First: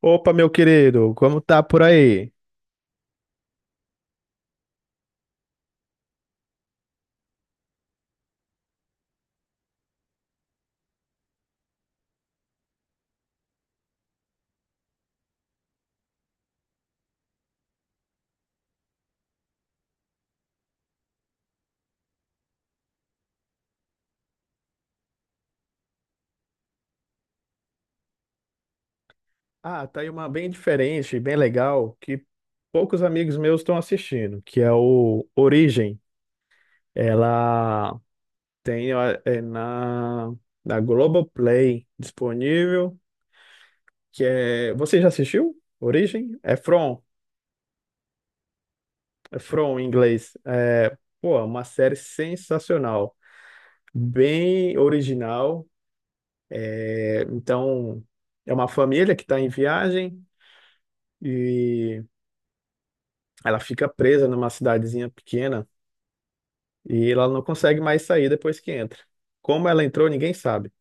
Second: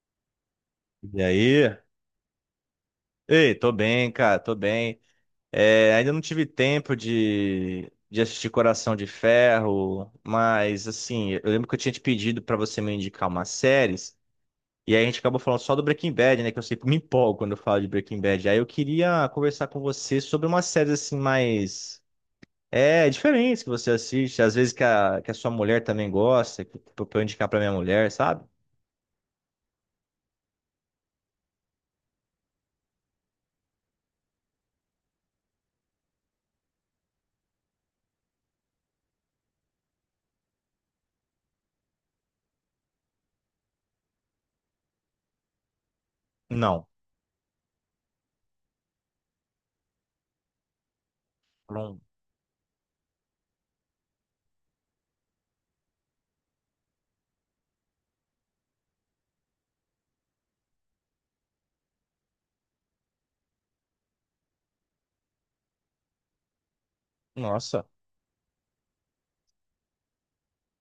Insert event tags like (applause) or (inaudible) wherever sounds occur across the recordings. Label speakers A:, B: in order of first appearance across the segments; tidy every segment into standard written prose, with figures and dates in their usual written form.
A: Opa, meu querido,
B: E
A: como tá
B: aí?
A: por aí?
B: Ei, tô bem, cara, tô bem. É, ainda não tive tempo de assistir Coração de Ferro, mas assim, eu lembro que eu tinha te pedido pra você me indicar umas séries, e aí a gente acabou falando só do Breaking Bad, né? Que eu sempre me empolgo quando eu falo de Breaking Bad. Aí eu queria conversar com você sobre umas séries assim mais diferentes que você assiste, às vezes que a sua mulher também gosta, que, pra eu indicar pra minha mulher, sabe?
A: Ah, tá aí uma bem diferente, bem legal, que poucos amigos meus estão assistindo, que é o Origem. Ela tem ó, é na Globoplay disponível, que é... Você já assistiu? Origem?
B: Não.
A: É From em inglês. É, pô, é uma série
B: Não.
A: sensacional, bem original. É, então, é uma família que está em viagem e ela fica presa numa cidadezinha pequena e ela não consegue
B: Nossa.
A: mais sair depois que entra. Como ela entrou, ninguém sabe.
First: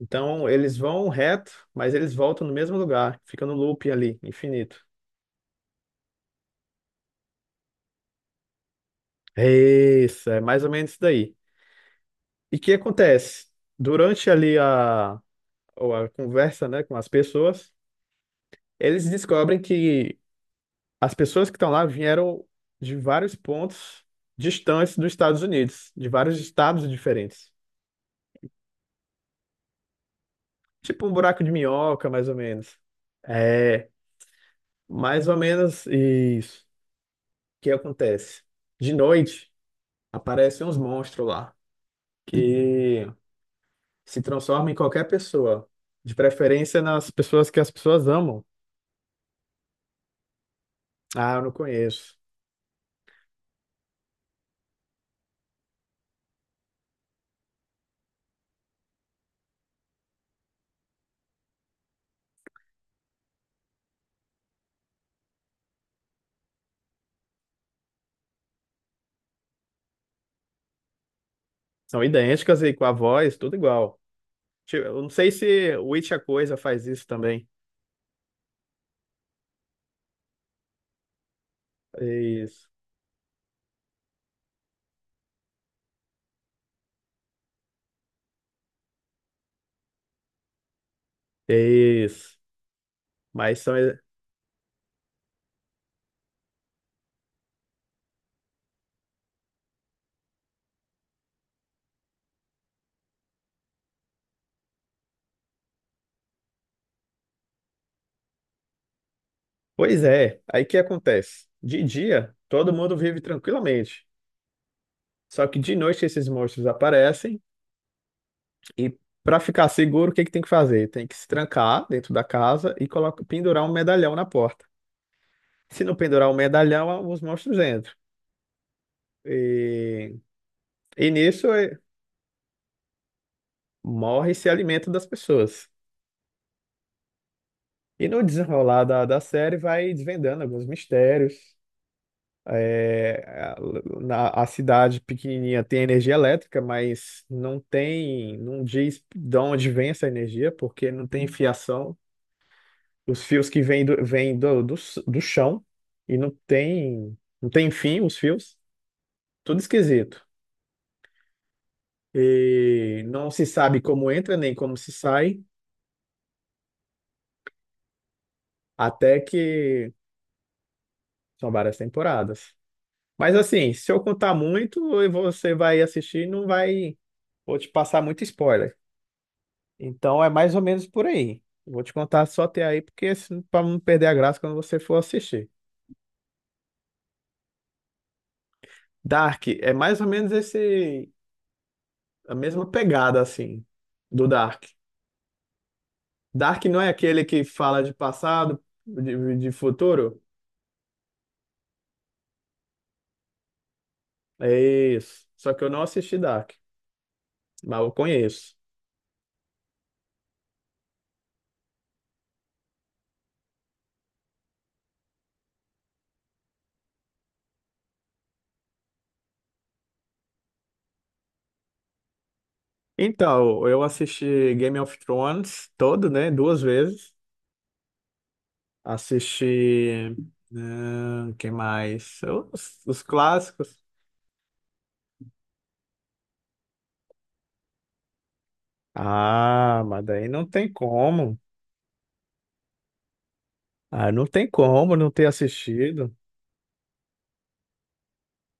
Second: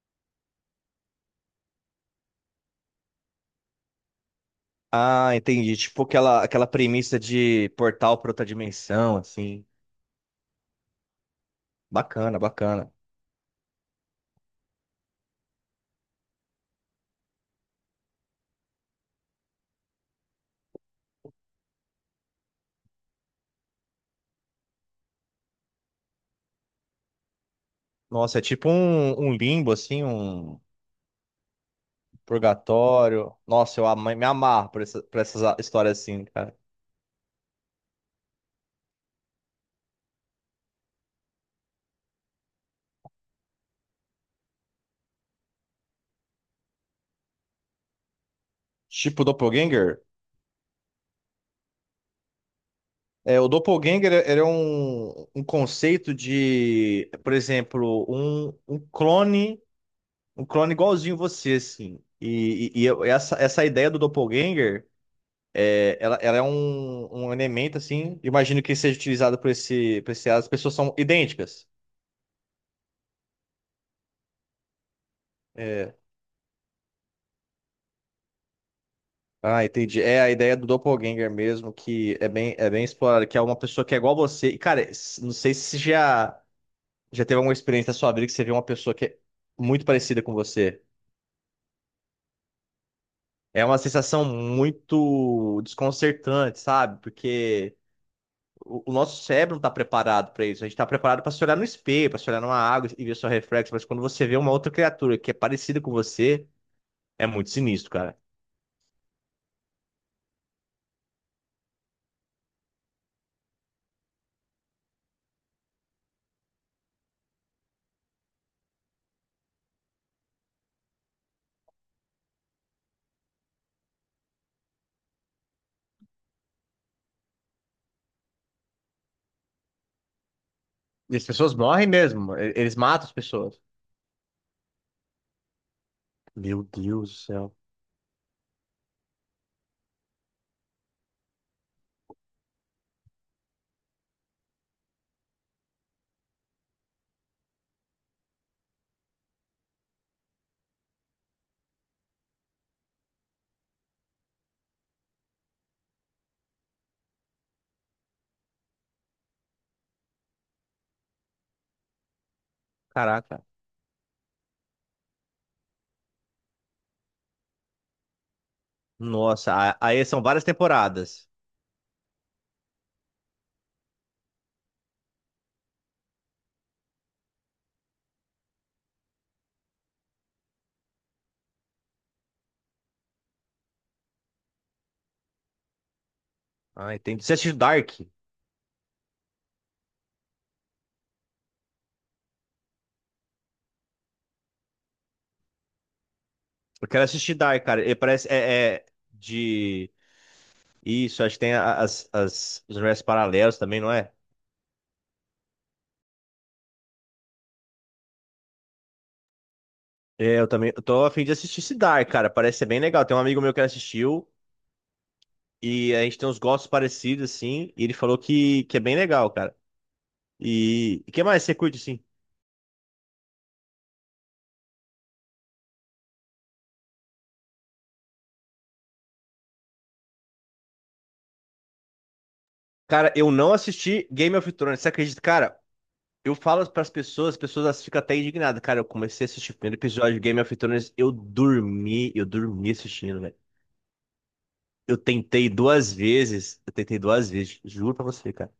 A: Então eles vão reto, mas eles voltam no mesmo lugar, fica no loop ali, infinito.
B: Ah, entendi. Tipo aquela premissa de portal para outra dimensão, assim.
A: É isso, é mais ou menos isso daí.
B: Bacana,
A: E o que
B: bacana.
A: acontece? Durante ali a, ou a conversa, né, com as pessoas, eles descobrem que as pessoas que estão lá vieram de vários pontos distantes dos Estados Unidos, de vários estados diferentes.
B: Nossa, é tipo um limbo, assim, um
A: Tipo um buraco de minhoca, mais ou menos.
B: purgatório. Nossa,
A: É,
B: me amarro por
A: mais ou menos
B: histórias assim, cara.
A: isso. O que acontece? De noite, aparecem uns monstros lá que se transformam em qualquer pessoa. De preferência nas pessoas que as pessoas amam.
B: Tipo Doppelganger?
A: Ah, eu não conheço.
B: É, o Doppelganger era um conceito de, por exemplo, um clone, um clone igualzinho você, assim. Essa, essa ideia do Doppelganger. É, ela é um elemento, assim, imagino que seja utilizado por esse as pessoas são idênticas.
A: São idênticas e com a voz, tudo igual. Tipo, eu não sei se o
B: É.
A: It a Coisa faz isso também.
B: Ah, entendi. É a ideia do doppelganger mesmo, que
A: Isso.
B: é bem explorada, que é uma pessoa que é igual a você. E, cara, não sei se já, já teve alguma experiência na sua vida que você viu uma pessoa que é muito parecida com você.
A: Isso. Mas
B: É
A: são.
B: uma sensação muito desconcertante, sabe? Porque o nosso cérebro não está preparado para isso. A gente está preparado para se olhar no espelho, para se olhar numa água e ver seu reflexo. Mas quando você vê uma outra criatura que é parecida com você, é muito sinistro, cara.
A: Pois é. Aí o que acontece? De dia, todo mundo vive tranquilamente. Só que de noite esses monstros aparecem e, para ficar seguro, o que que tem que fazer? Tem que se trancar dentro da casa e coloca, pendurar um medalhão na porta. Se não pendurar um medalhão, os monstros entram. E, e
B: E as
A: nisso
B: pessoas morrem mesmo. Eles matam as pessoas.
A: morre e se alimenta das pessoas.
B: Meu Deus do céu.
A: E no desenrolar da série vai desvendando alguns mistérios. É a, a cidade pequenininha tem energia elétrica, mas não tem, não diz de onde vem essa energia, porque não tem fiação. Os fios que vêm do chão e não tem, não tem fim, os fios. Tudo esquisito. E não
B: Caraca.
A: se sabe como entra nem como se sai, até
B: Nossa,
A: que
B: aí são várias temporadas.
A: são várias temporadas. Mas assim, se eu contar muito, e você vai assistir, e não vai. Vou te passar muito spoiler. Então é mais ou menos por aí. Vou te contar só até aí, porque para não perder a graça quando você for assistir.
B: Ah, entendi. Você assistiu Dark?
A: Dark é mais ou menos esse, a mesma pegada assim do Dark. Dark não é
B: Eu quero
A: aquele
B: assistir
A: que
B: Dark, cara.
A: fala de
B: Ele parece.
A: passado,
B: É, é
A: de
B: de.
A: futuro?
B: Isso, acho que tem os universos paralelos também, não é?
A: É isso. Só que eu não assisti Dark, mas eu conheço.
B: É, eu também. Eu tô a fim de assistir esse Dark, cara. Parece ser bem legal. Tem um amigo meu que assistiu. E a gente tem uns gostos parecidos, assim. E ele falou que é bem legal, cara. E o que mais você curte, assim?
A: Então, eu assisti Game of Thrones todo, né? Duas vezes. Assisti. Ah, quem mais? Os
B: Cara, eu não
A: clássicos.
B: assisti Game of Thrones, você acredita? Cara, eu falo pras pessoas, as pessoas elas ficam até indignadas. Cara, eu comecei a assistir o primeiro
A: Ah, mas
B: episódio de
A: daí
B: Game
A: não
B: of
A: tem
B: Thrones,
A: como.
B: eu dormi assistindo, velho.
A: Ah, não tem como
B: Eu
A: não ter
B: tentei duas
A: assistido.
B: vezes, eu tentei duas vezes, juro pra você, cara.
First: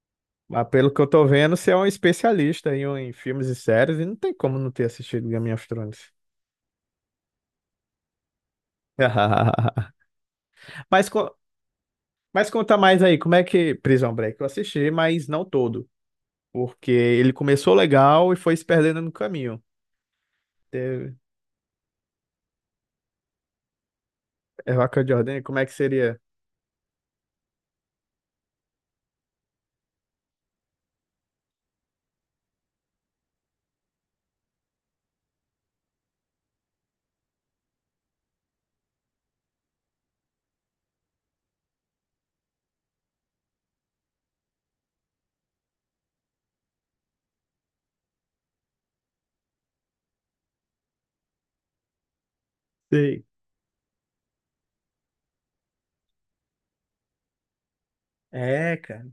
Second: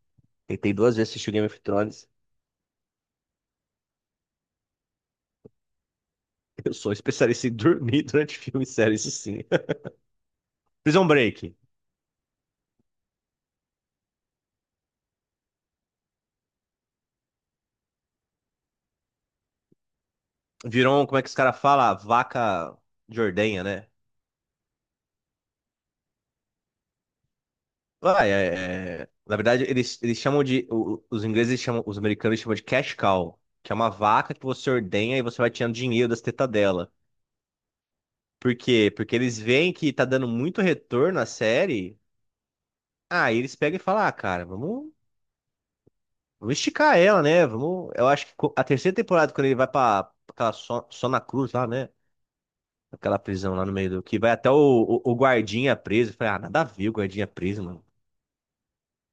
A: Mas
B: Tentei
A: pelo
B: duas
A: que eu
B: vezes
A: tô
B: assistir o Game
A: vendo,
B: of
A: você é um
B: Thrones. (laughs)
A: especialista em filmes e séries, e não tem como não ter assistido Game of Thrones.
B: Eu sou especialista em dormir (laughs) durante filme e série, isso sim.
A: (laughs)
B: (laughs) Prison
A: Mas, co-
B: Break.
A: mas conta mais aí, como é que Prison Break? Eu assisti, mas não todo. Porque ele começou legal e foi se perdendo no caminho.
B: Virou,
A: Teve
B: como é que os caras falam? Vaca de ordenha, né?
A: é vaca de ordem, como é que seria?
B: Ah, na verdade, eles chamam os ingleses chamam, os americanos chamam de cash cow, que é uma vaca que você ordenha e você vai tirando dinheiro das tetas dela. Por quê? Porque eles veem que tá dando muito retorno à série. Aí eles pegam e falam, ah, cara, vamos, vamos esticar ela, né? Vamos. Eu acho que a terceira temporada, quando ele vai pra aquela Sona Cruz lá, né? Aquela
A: Sei.
B: prisão lá no meio do. Que vai até o guardinha preso. Eu falei, ah, nada a ver o guardinha preso, mano.
A: É, cara.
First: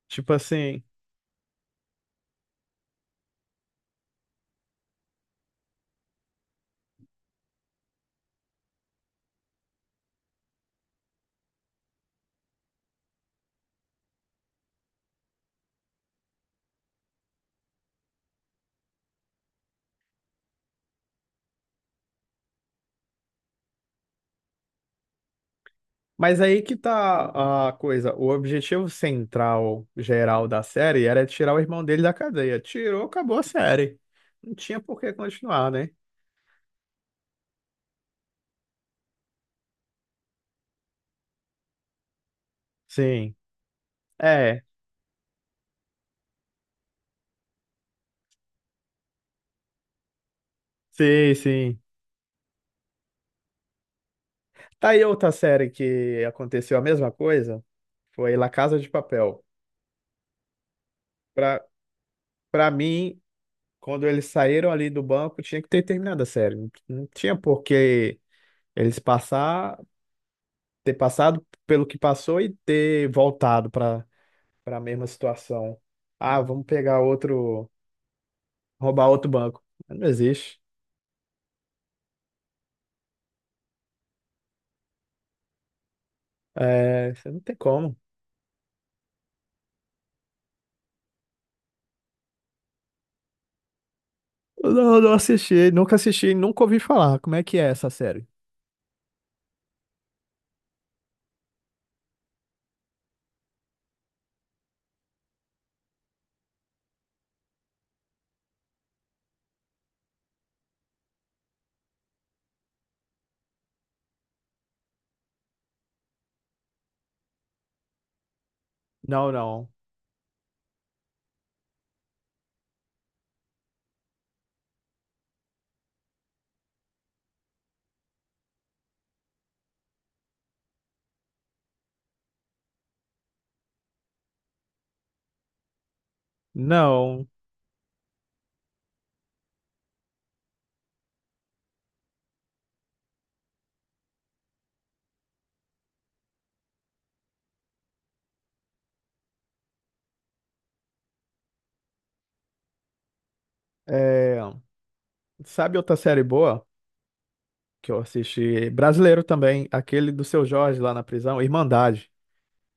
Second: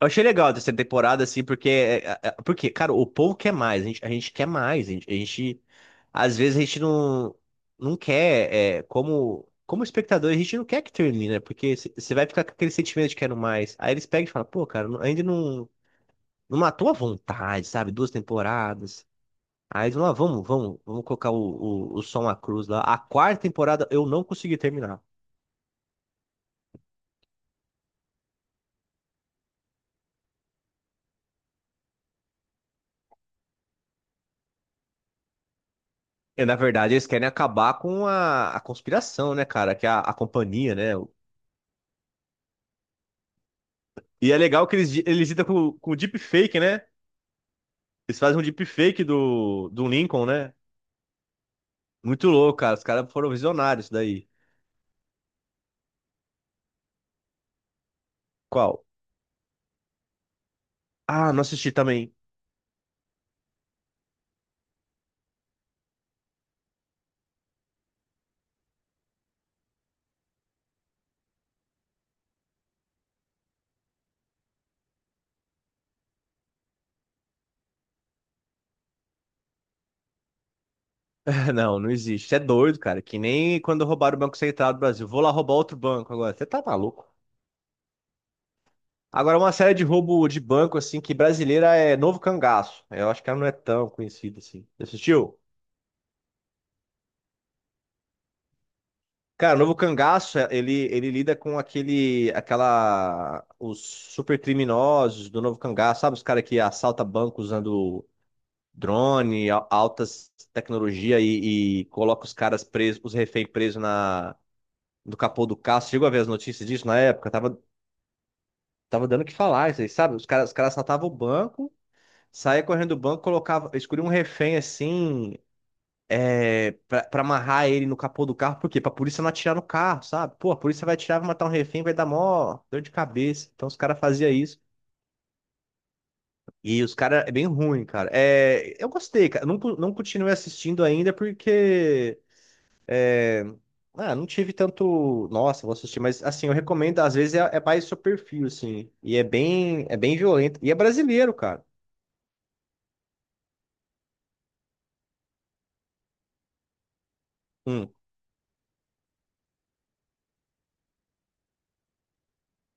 B: Eu achei
A: Tipo
B: legal a terceira
A: assim.
B: temporada, assim, porque, porque, cara, o povo quer mais, a gente quer mais, às vezes a gente não, não quer, é, como espectador, a gente não quer que termine, né? Porque você vai ficar com aquele sentimento de quero mais. Aí eles pegam e falam, pô, cara, ainda não, não matou a vontade, sabe? Duas temporadas. Aí eles vão lá, vamos colocar o som à cruz lá. A quarta temporada eu não consegui terminar.
A: Mas aí que tá a coisa. O objetivo central, geral da série era tirar o irmão dele da cadeia. Tirou, acabou a série. Não tinha por que continuar, né?
B: E, na verdade, eles querem acabar com a conspiração, né, cara? Que é a companhia, né?
A: Sim.
B: E é
A: É.
B: legal que eles lidam com deepfake, né? Eles fazem um deepfake do Lincoln, né?
A: Sim, sim.
B: Muito louco, cara. Os caras foram visionários daí.
A: Tá aí outra série que aconteceu a mesma coisa. Foi La Casa
B: Qual?
A: de Papel.
B: Ah, não
A: Pra,
B: assisti também.
A: pra mim, quando eles saíram ali do banco, tinha que ter terminado a série. Não, não tinha por que eles passar, ter passado pelo que passou e ter voltado pra para a mesma situação. Ah, vamos pegar outro, roubar outro banco. Não existe.
B: (laughs) Não, não existe. Você é doido, cara. Que nem quando roubaram o Banco Central do Brasil. Vou lá roubar outro banco agora. Você tá maluco?
A: É, você não tem como.
B: Agora, uma série de roubo de banco, assim, que brasileira é Novo Cangaço. Eu acho que ela não é tão conhecida assim. Você
A: Não, não
B: assistiu?
A: assisti, nunca assisti, nunca ouvi falar. Como é que é essa série?
B: Cara, o novo cangaço, ele lida com os super criminosos do novo cangaço, sabe? Os caras que assaltam banco usando drone, altas tecnologia e coloca os caras presos, os reféns presos no capô do carro. Você chegou a ver as notícias disso na época? Tava dando o
A: Não,
B: que
A: não.
B: falar isso aí, sabe? Os caras assaltavam o banco, saía correndo do banco, colocava, escolhia um refém assim, é, pra amarrar ele no capô do carro, por quê? Pra polícia não atirar no carro, sabe? Pô, a polícia vai atirar, vai matar um refém, vai dar mó dor de cabeça. Então os caras faziam isso. E os caras,
A: Não.
B: é bem ruim, cara. É, eu gostei, cara. Não, não continuei assistindo ainda porque. é, não tive tanto. Nossa, vou assistir, mas assim, eu recomendo, às vezes é mais seu perfil, assim. E é bem violento. E é brasileiro, cara.
A: É, sabe outra série boa? Que
B: Hum,
A: eu assisti. Brasileiro também, aquele do Seu Jorge lá na prisão, Irmandade.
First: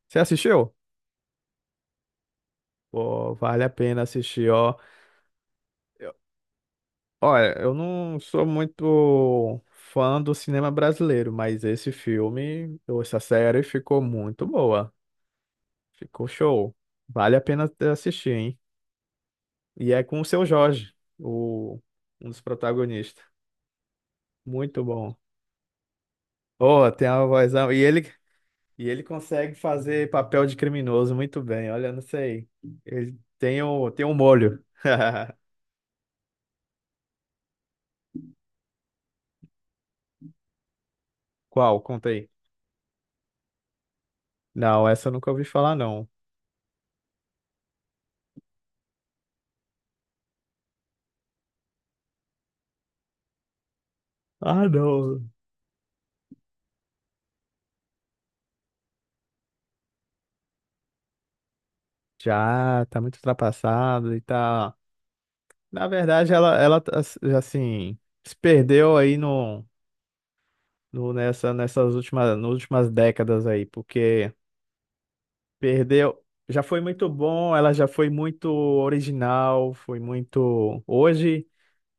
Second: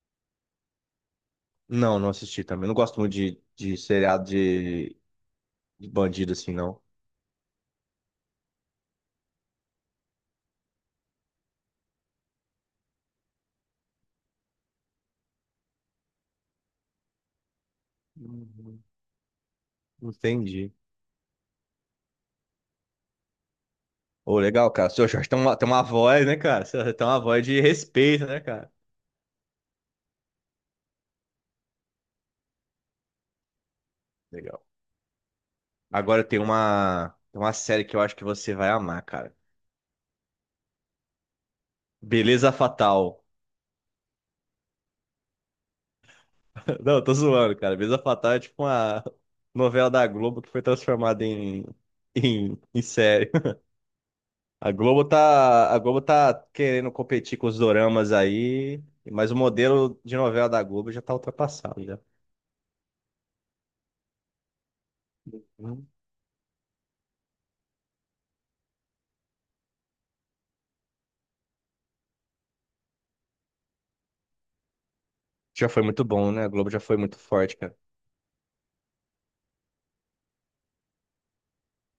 A: Você assistiu?
B: não, não assisti também. Não gosto muito
A: Pô,
B: de,
A: vale a
B: de
A: pena
B: seriado
A: assistir, ó.
B: de
A: Eu-
B: bandido, assim,
A: olha, eu não sou muito fã do cinema brasileiro, mas esse filme, ou essa série ficou muito boa. Ficou show. Vale a pena assistir, hein?
B: não.
A: E é com o Seu
B: Entendi.
A: Jorge, o, um dos protagonistas.
B: Ô, legal,
A: Muito
B: cara. O seu
A: bom.
B: Jorge tem uma voz, né, cara?
A: Pô,
B: Você tem
A: tem
B: uma
A: uma
B: voz de
A: vozão.
B: respeito, né, cara?
A: E ele consegue fazer papel de criminoso muito bem. Olha, não sei. Tem um
B: Legal.
A: molho. (laughs)
B: Agora tem uma série que eu acho que você vai amar, cara.
A: Qual? Conta aí.
B: Beleza Fatal.
A: Não, essa eu nunca ouvi falar, não.
B: (laughs) Não, eu tô zoando, cara. Beleza Fatal é tipo uma novela da Globo que foi transformada em série. (laughs)
A: Ah, não.
B: A Globo tá querendo competir com os doramas aí, mas o modelo de novela da Globo já tá ultrapassado, já.
A: Já tá muito ultrapassado e tá. Na verdade, ela tá, assim, se perdeu aí no, no, nessa, nas últimas décadas aí, porque
B: Já foi muito
A: perdeu.
B: bom, né? A
A: Já
B: Globo já
A: foi
B: foi
A: muito
B: muito
A: bom,
B: forte,
A: ela
B: cara.
A: já foi muito original, foi muito. Hoje.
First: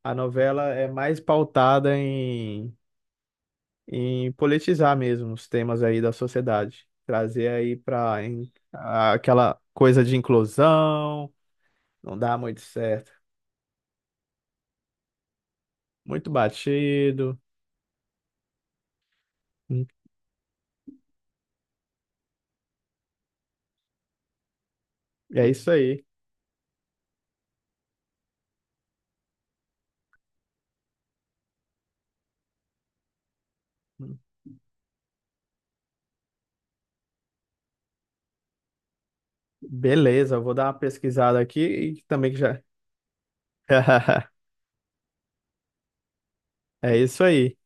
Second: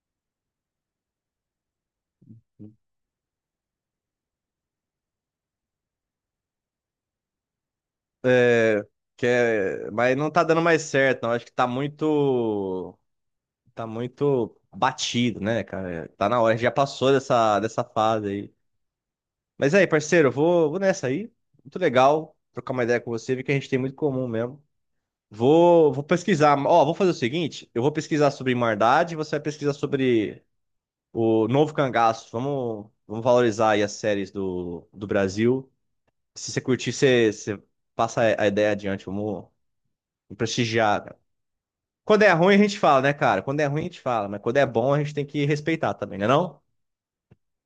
A: A novela é mais pautada em politizar mesmo os temas aí da sociedade. Trazer aí para
B: É, que
A: aquela
B: é,
A: coisa de
B: mas não tá dando mais certo, não.
A: inclusão,
B: Acho que tá
A: não dá muito
B: muito,
A: certo.
B: tá muito batido, né, cara? Tá
A: Muito
B: na hora, a gente já passou
A: batido.
B: dessa, dessa fase aí. Mas
A: Hum.
B: aí, parceiro, eu vou, vou nessa aí. Muito legal trocar uma ideia com você, ver que a gente tem muito em comum mesmo.
A: É isso
B: Vou, vou
A: aí.
B: pesquisar. Ó, vou fazer o seguinte: eu vou pesquisar sobre Irmandade, você vai pesquisar sobre o novo cangaço. Vamos, vamos valorizar aí as
A: Hum.
B: séries do Brasil. Se você curtir, você, você passa a ideia adiante. Vamos
A: Beleza, eu vou dar uma
B: prestigiar.
A: pesquisada aqui e
B: Quando
A: também
B: é
A: que
B: ruim, a
A: já.
B: gente fala, né, cara? Quando é ruim, a gente fala, mas
A: (laughs)
B: quando é bom, a gente tem que respeitar também, né não?
A: É isso aí.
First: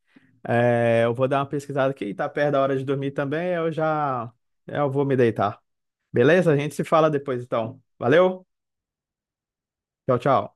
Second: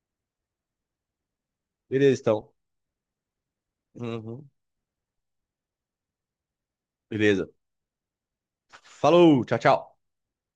A: É, eu vou dar uma pesquisada aqui,
B: Beleza,
A: tá perto
B: então.
A: da hora de dormir também, eu já
B: Uhum.
A: eu vou me deitar. Beleza? A gente se fala depois
B: Beleza.
A: então. Valeu?
B: Falou, tchau, tchau.
A: Tchau, tchau.